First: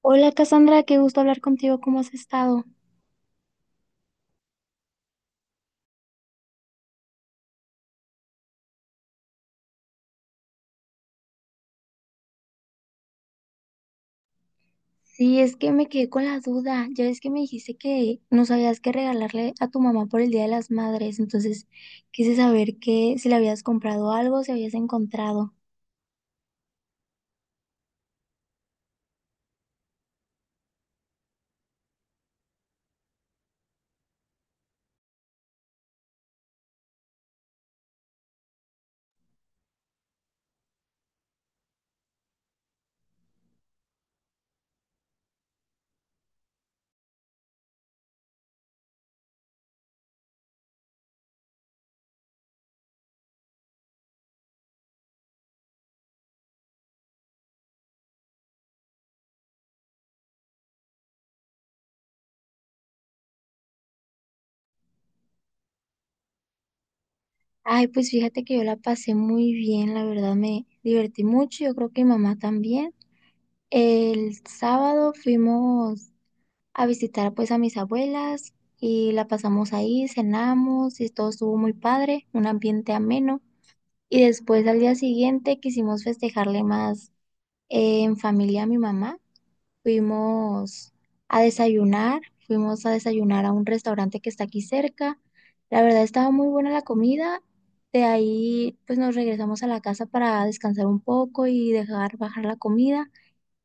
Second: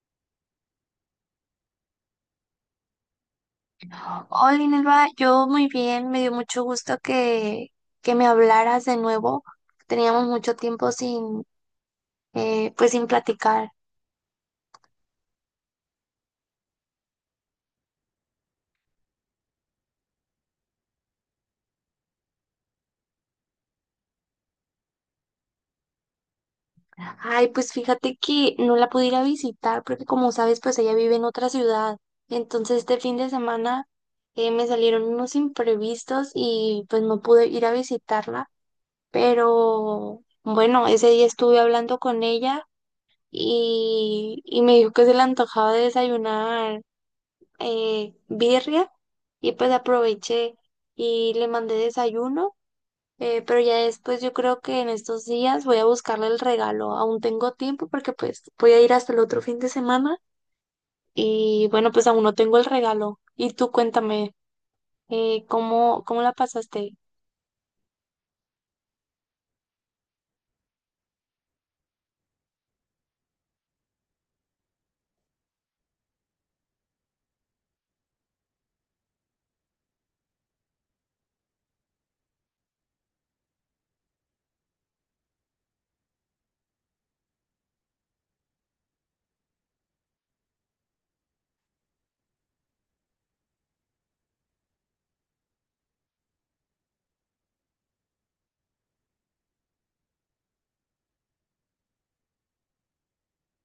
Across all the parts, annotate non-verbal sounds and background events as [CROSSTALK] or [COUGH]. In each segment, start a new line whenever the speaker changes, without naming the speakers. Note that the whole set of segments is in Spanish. Hola Cassandra, qué gusto hablar contigo, ¿cómo has estado?
Hola, Inelva, yo muy bien, me dio mucho gusto que me hablaras de nuevo. Teníamos mucho tiempo sin, pues sin platicar.
Sí, es que me quedé con la duda, ya ves que me dijiste que no sabías qué regalarle a tu mamá por el Día de las Madres, entonces quise saber que si le habías comprado algo, si habías encontrado.
Ay, pues fíjate que no la pude ir a visitar porque como sabes, pues ella vive en otra ciudad. Entonces este fin de semana me salieron unos imprevistos y pues no pude ir a visitarla. Pero bueno, ese día estuve hablando con ella y me dijo que se le antojaba desayunar birria y pues aproveché y le mandé desayuno, pero ya después yo creo que en estos días voy a buscarle el regalo, aún tengo tiempo porque pues voy a ir hasta el otro fin de semana y bueno, pues aún no tengo el regalo. Y tú cuéntame, ¿cómo la pasaste?
Ay, pues fíjate que yo la pasé muy bien, la verdad me divertí mucho, yo creo que mi mamá también. El sábado fuimos a visitar pues a mis abuelas y la pasamos ahí, cenamos y todo estuvo muy padre, un ambiente ameno. Y después al día siguiente quisimos festejarle más en familia a mi mamá. Fuimos a desayunar, fuimos a desayunar a un restaurante que está aquí cerca. La verdad estaba muy buena la comida. De ahí pues nos regresamos a la casa para descansar un poco y dejar bajar la comida.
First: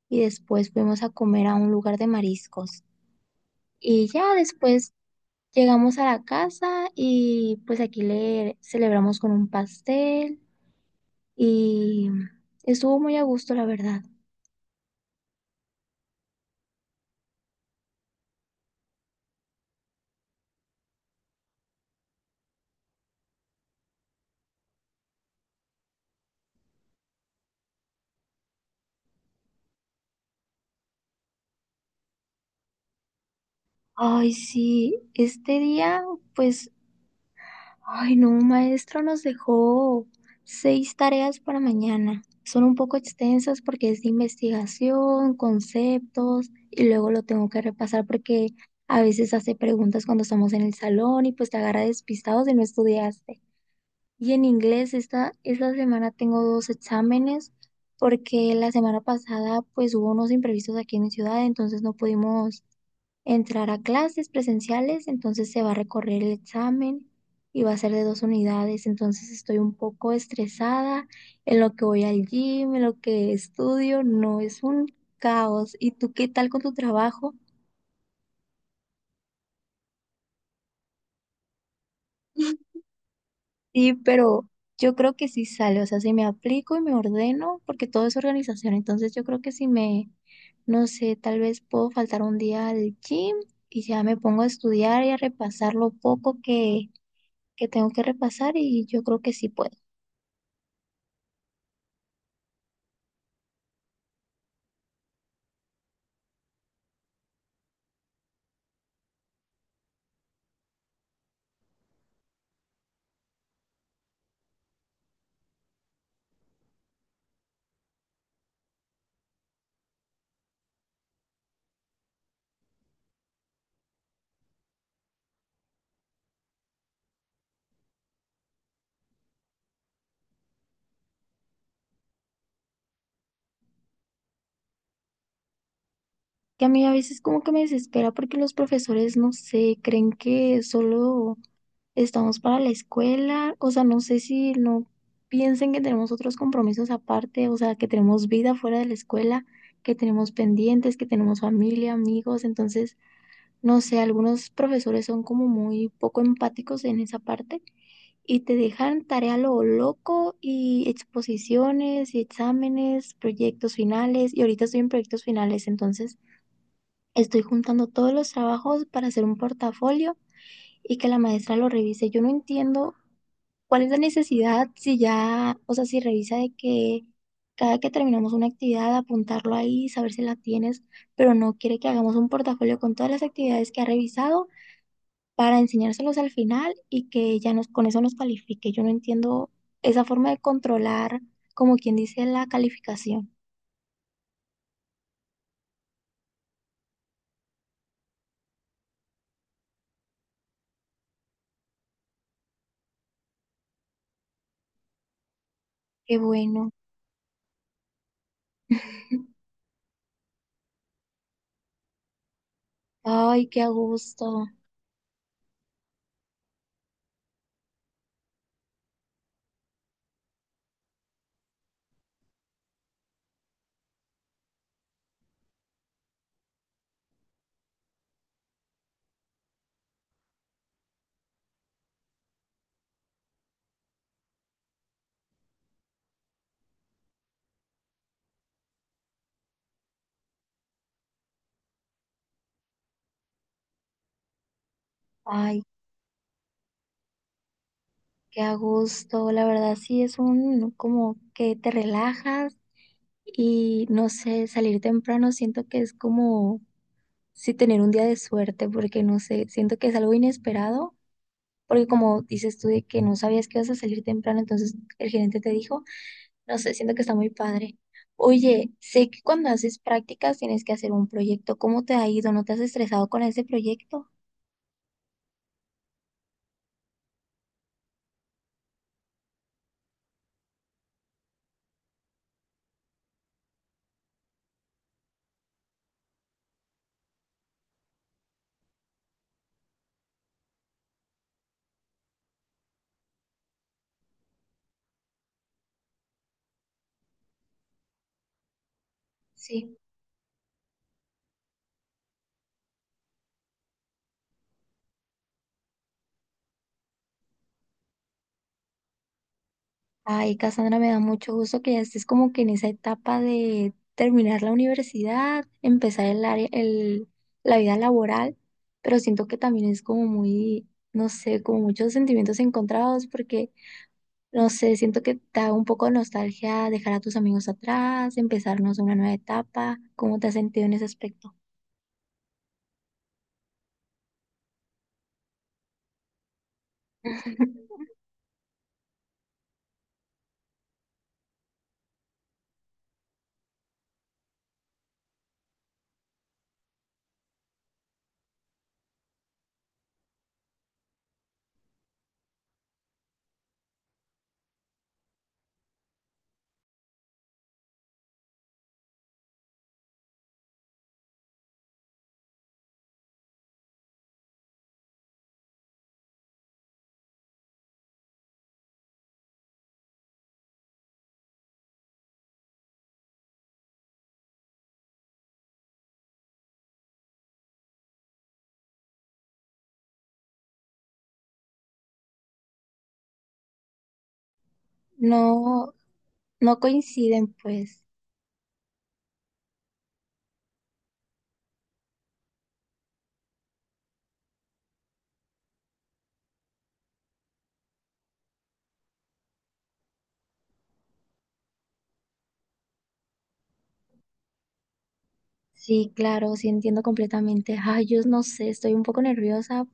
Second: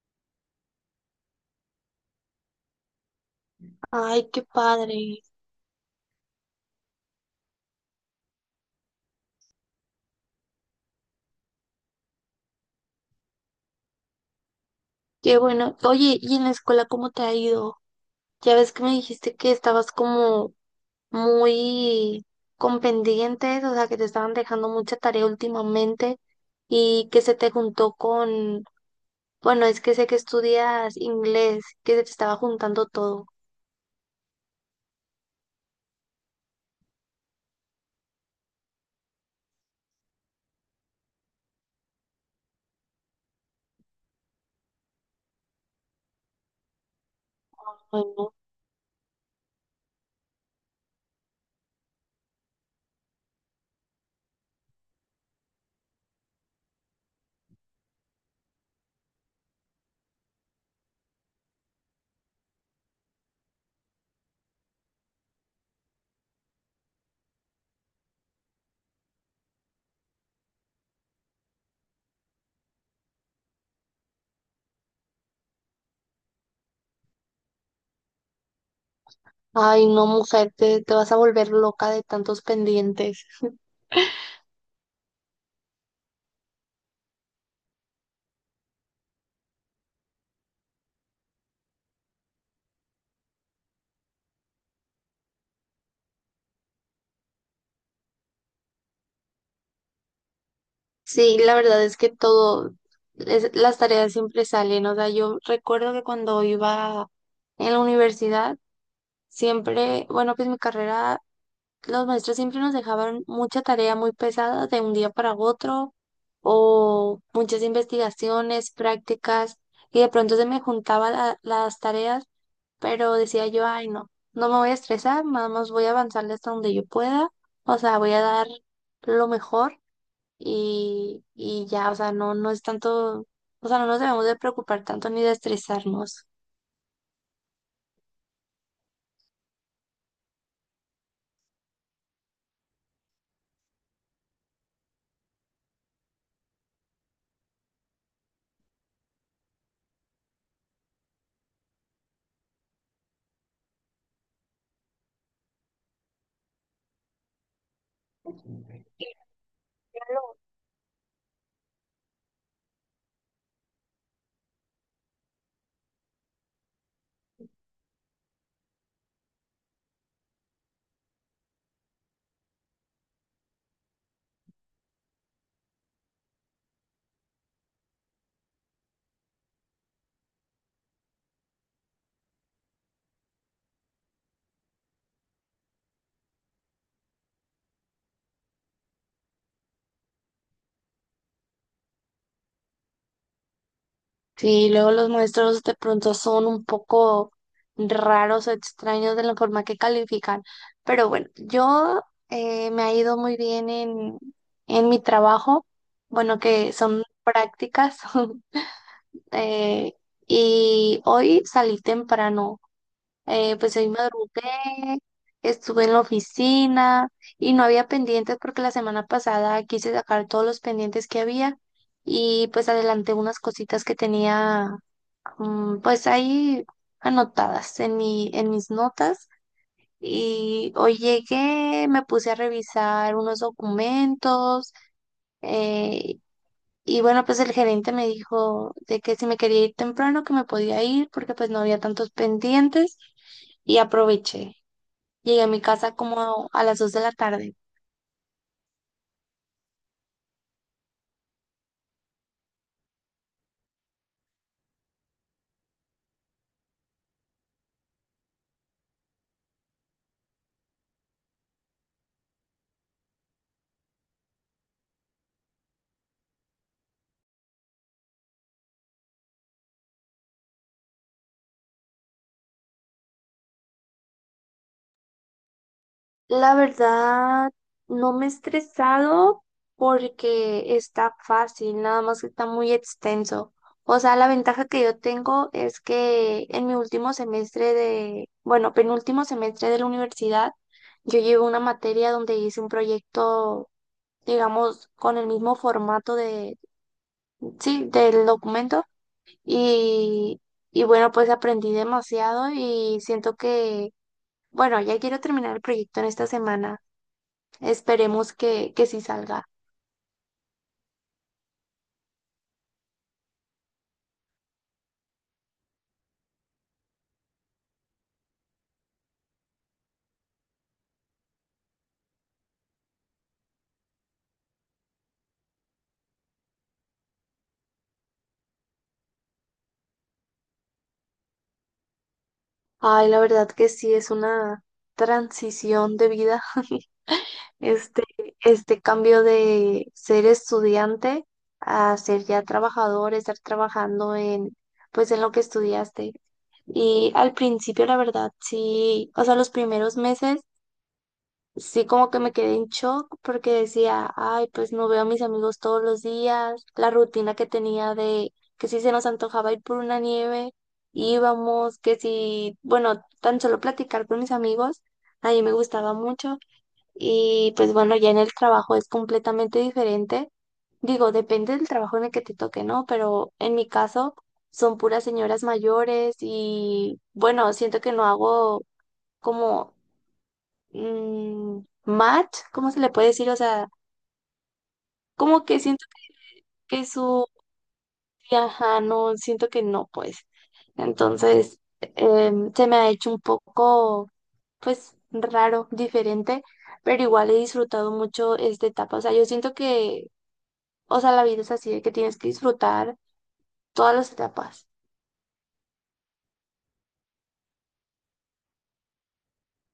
Y después fuimos a comer a un lugar de mariscos. Y
Ay,
ya
qué
después
padre,
llegamos a la casa y pues aquí le celebramos con un pastel y estuvo muy a gusto, la verdad.
qué bueno. Oye, ¿y en la escuela cómo te ha ido? Ya ves que me dijiste que estabas como muy con pendientes, o sea, que te estaban dejando mucha tarea últimamente y que se te juntó con, bueno, es que sé que estudias inglés, que se te estaba juntando todo.
Ay, sí, este día, pues, ay, no, un maestro nos dejó 6 tareas para mañana. Son un poco extensas porque es de investigación, conceptos, y luego lo tengo que
Ay,
repasar
no.
porque a veces hace preguntas cuando estamos en el salón y pues te agarra despistados y no estudiaste. Y en inglés, esta semana tengo 2 exámenes porque la semana pasada pues hubo unos imprevistos aquí en mi ciudad, entonces no pudimos entrar a clases presenciales, entonces se va a recorrer el examen y va a ser de 2 unidades, entonces estoy un poco estresada en lo que voy al gym, en lo que estudio, no es un caos. ¿Y tú qué tal con tu trabajo?
Ay, no, mujer, te vas a volver loca de tantos pendientes.
Sí, pero yo creo que sí sale, o sea, si me aplico y me ordeno, porque todo es organización, entonces yo creo que si me, no sé, tal vez puedo faltar un día al gym y ya me pongo a estudiar y a repasar lo poco que tengo que repasar y yo creo que sí puedo.
Sí, la verdad es que todo, las tareas siempre salen. O sea, yo recuerdo que cuando iba en la universidad, siempre, bueno, pues mi carrera los maestros siempre nos dejaban mucha tarea muy pesada de un día para otro o muchas investigaciones, prácticas y de pronto se me juntaban las tareas, pero decía yo, ay no, no me voy a estresar, nada más voy a avanzarle hasta donde yo pueda, o sea, voy a dar lo mejor y ya, o sea, no, no es tanto, o sea, no nos debemos de preocupar tanto ni de estresarnos.
Que a mí a veces como que me desespera porque los profesores, no sé, creen que solo estamos para la escuela, o sea, no sé si no piensen que tenemos otros compromisos aparte, o sea, que tenemos vida fuera de la escuela, que tenemos pendientes, que tenemos familia, amigos, entonces, no sé, algunos profesores son como muy poco empáticos en esa parte y te dejan tarea a lo loco y exposiciones y exámenes, proyectos finales, y ahorita estoy en proyectos finales, entonces estoy juntando todos los trabajos para hacer un portafolio y que la maestra lo revise. Yo no entiendo, ¿cuál es la necesidad si ya, o sea, si revisa de que cada que terminamos una actividad, apuntarlo ahí, saber si la tienes, pero no quiere que hagamos un portafolio con todas las actividades que ha revisado para enseñárselos al final y que ya nos, con eso nos califique? Yo no entiendo esa forma de controlar, como quien dice, la calificación.
Sí, luego los maestros de pronto son un poco raros o extraños de la forma que califican, pero bueno, yo me ha ido muy bien en mi trabajo,
Qué
bueno,
bueno.
que son prácticas, [LAUGHS]
[LAUGHS]
eh, y hoy salí temprano,
Ay, qué a
pues hoy madrugué,
gusto.
estuve en la oficina y no había pendientes porque la semana pasada quise sacar todos los pendientes que había y pues adelanté unas cositas que tenía. Mm. Pues ahí anotadas en mis notas y hoy llegué, me puse a revisar unos documentos, eh, y bueno, pues el gerente me dijo de que si me quería ir temprano, que me podía ir porque pues no había tantos pendientes y aproveché. Llegué a mi
Ay,
casa como a las 2 de la tarde.
qué a gusto. La verdad sí es un como que te relajas. Y no sé, salir temprano siento que es como si tener un día de suerte, porque no sé, siento que es algo inesperado, porque como dices tú de que no sabías que ibas a salir temprano, entonces el gerente te dijo, no sé, siento que está muy padre. Oye, sé que cuando haces prácticas tienes que hacer un proyecto, ¿cómo te ha ido? ¿No te has estresado con ese proyecto?
La verdad, no me he estresado porque está fácil, nada más que está muy extenso. O sea, la ventaja que yo tengo es que en mi último semestre de, bueno, penúltimo semestre de la universidad, yo llevo una materia donde hice un proyecto, digamos, con el mismo formato de, sí, del documento
Sí.
y, y bueno, pues aprendí demasiado y siento que, bueno, ya quiero terminar el proyecto en esta semana. Esperemos que sí salga.
Ay, Cassandra, me da mucho gusto que ya estés como que en esa etapa de terminar la universidad, empezar el área, el, la vida laboral, pero siento que también es como muy, no sé, como muchos sentimientos encontrados, porque, no sé, siento que te da un poco de nostalgia dejar a tus amigos atrás, empezarnos una nueva etapa, ¿cómo te has sentido en ese aspecto?
Ay, la verdad que sí es una transición de vida, [LAUGHS]
[LAUGHS]
este, este cambio de ser estudiante a ser ya trabajador, estar trabajando en, pues en lo que estudiaste. Y al principio, la verdad, sí, o sea, los primeros meses. Sí, como que me quedé en shock porque decía, ay, pues no veo a mis amigos todos los días, la rutina que tenía de que si se nos antojaba ir por una nieve, íbamos, que si, bueno, tan solo platicar con mis amigos, a mí me gustaba mucho y pues bueno, ya en el trabajo es completamente diferente. Digo, depende del trabajo en el que te toque, ¿no? Pero en mi caso son puras señoras mayores y bueno, siento que no hago como match, ¿cómo se le puede decir? O sea, como que
No,
siento
no
que su
coinciden, pues.
ajá, no, siento que no, pues. Entonces, se me ha hecho un poco, pues, raro, diferente, pero igual he disfrutado mucho esta etapa. O sea, yo siento que, o sea, la vida es así, de que tienes que disfrutar todas las etapas.
Sí, claro, sí entiendo completamente. Ay, yo no sé, estoy un poco nerviosa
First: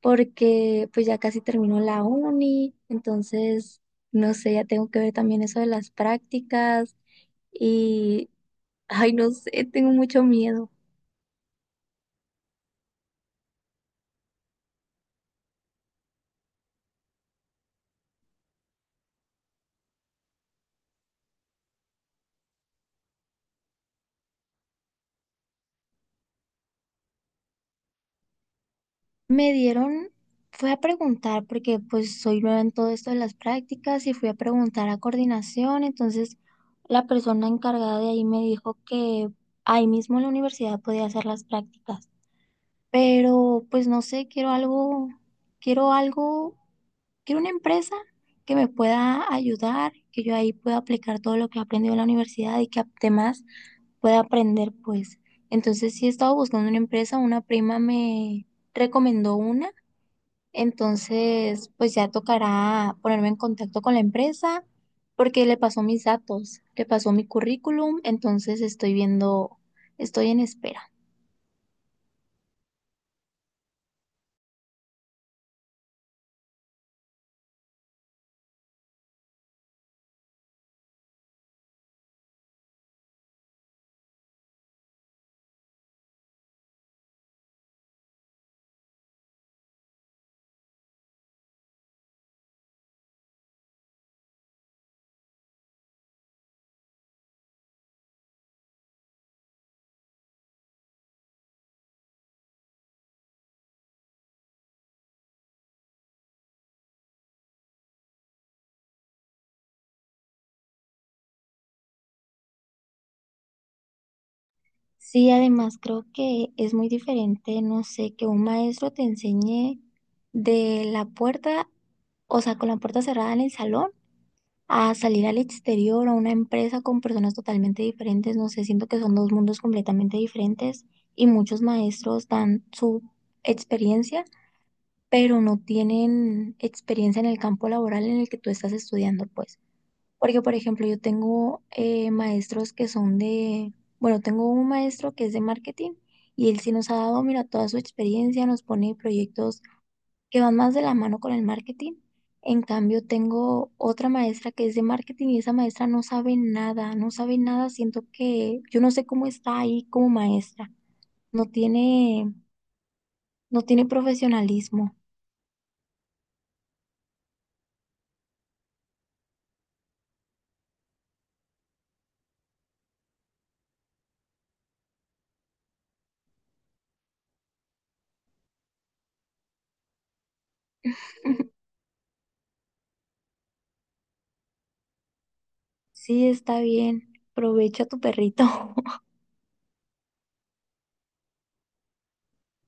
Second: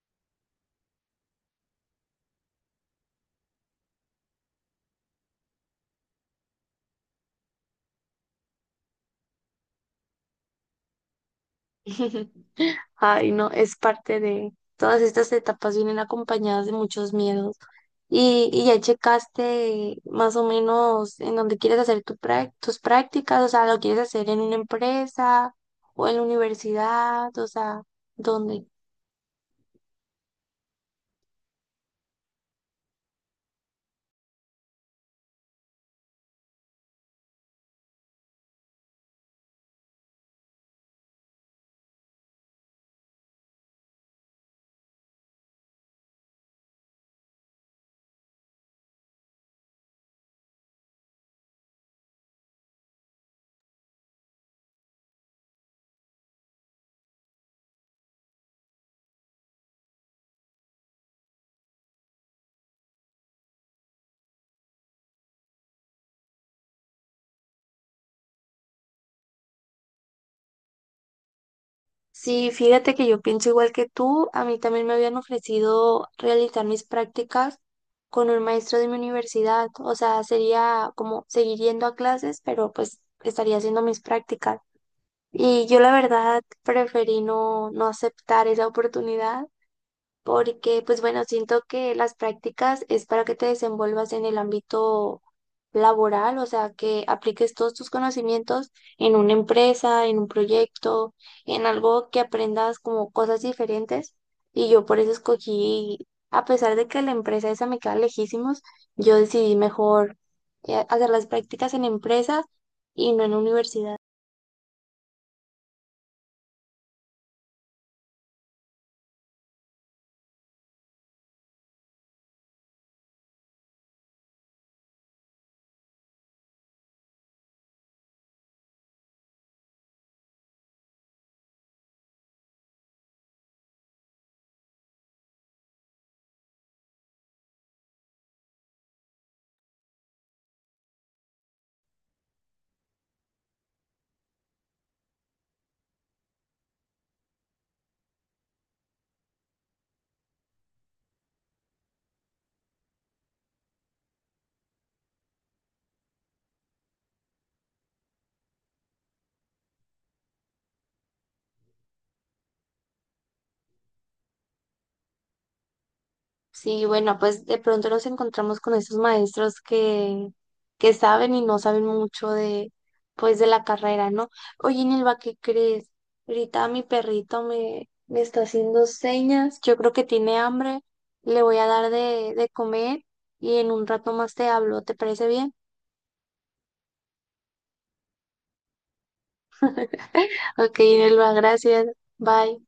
porque pues ya casi termino la uni, entonces, no sé, ya tengo que ver también eso de las prácticas y, ay, no sé, tengo mucho miedo.
[LAUGHS] Ay, no, es parte de todas estas etapas vienen acompañadas de muchos miedos. Y ya checaste más o menos en dónde quieres hacer tu tus prácticas, o sea, lo quieres hacer en una empresa o en la universidad, o sea, ¿dónde?
Me dieron, fui a preguntar, porque pues soy nueva en todo esto de las prácticas y fui a preguntar a coordinación, entonces la persona encargada de ahí me dijo que ahí mismo en la universidad podía hacer las prácticas. Pero pues no sé, quiero algo, quiero algo, quiero una empresa que me pueda ayudar, que yo ahí pueda aplicar todo lo que he aprendido en la universidad y que además pueda aprender, pues. Entonces sí he estado buscando una empresa, una prima me recomendó una, entonces pues ya tocará ponerme en contacto con la empresa porque le pasó mis datos, le pasó mi currículum, entonces estoy viendo, estoy en espera.
Sí, fíjate que yo pienso igual que tú, a mí también me habían ofrecido realizar mis prácticas con un maestro de mi universidad, o sea, sería como seguir yendo a clases, pero pues estaría haciendo mis prácticas. Y yo la verdad preferí no, no aceptar esa oportunidad porque, pues bueno, siento que las prácticas es para que te desenvuelvas en el ámbito laboral, o sea, que apliques todos tus conocimientos en una empresa, en un proyecto, en algo que aprendas como cosas diferentes. Y yo por eso escogí, a pesar de que la empresa esa me queda lejísimos, yo decidí mejor hacer las prácticas en empresas y no en universidad.
Sí, además creo que es muy diferente, no sé, que un maestro te enseñe de la puerta, o sea, con la puerta cerrada en el salón, a salir al exterior, a una empresa con personas totalmente diferentes, no sé, siento que son 2 mundos completamente diferentes y muchos maestros dan su experiencia, pero no tienen experiencia en el campo laboral en el que tú estás estudiando, pues. Porque, por ejemplo, yo tengo maestros que son de, bueno, tengo un maestro que es de marketing y él sí nos ha dado, mira, toda su experiencia, nos pone proyectos que van más de la mano con el marketing. En cambio, tengo otra maestra que es de marketing y esa maestra no sabe nada, no sabe nada, siento que yo no sé cómo está ahí como maestra, no tiene, no tiene profesionalismo.
Sí, bueno, pues de pronto nos encontramos con esos maestros que saben y no saben mucho de, pues, de la carrera, ¿no? Oye, Nilva, ¿qué crees? Ahorita mi perrito me está haciendo señas, yo creo que tiene hambre, le voy a
[LAUGHS]
dar de comer y en un rato más te hablo, ¿te parece bien?
Sí, está bien, aprovecha tu perrito.
Ok, Nilva, gracias, bye.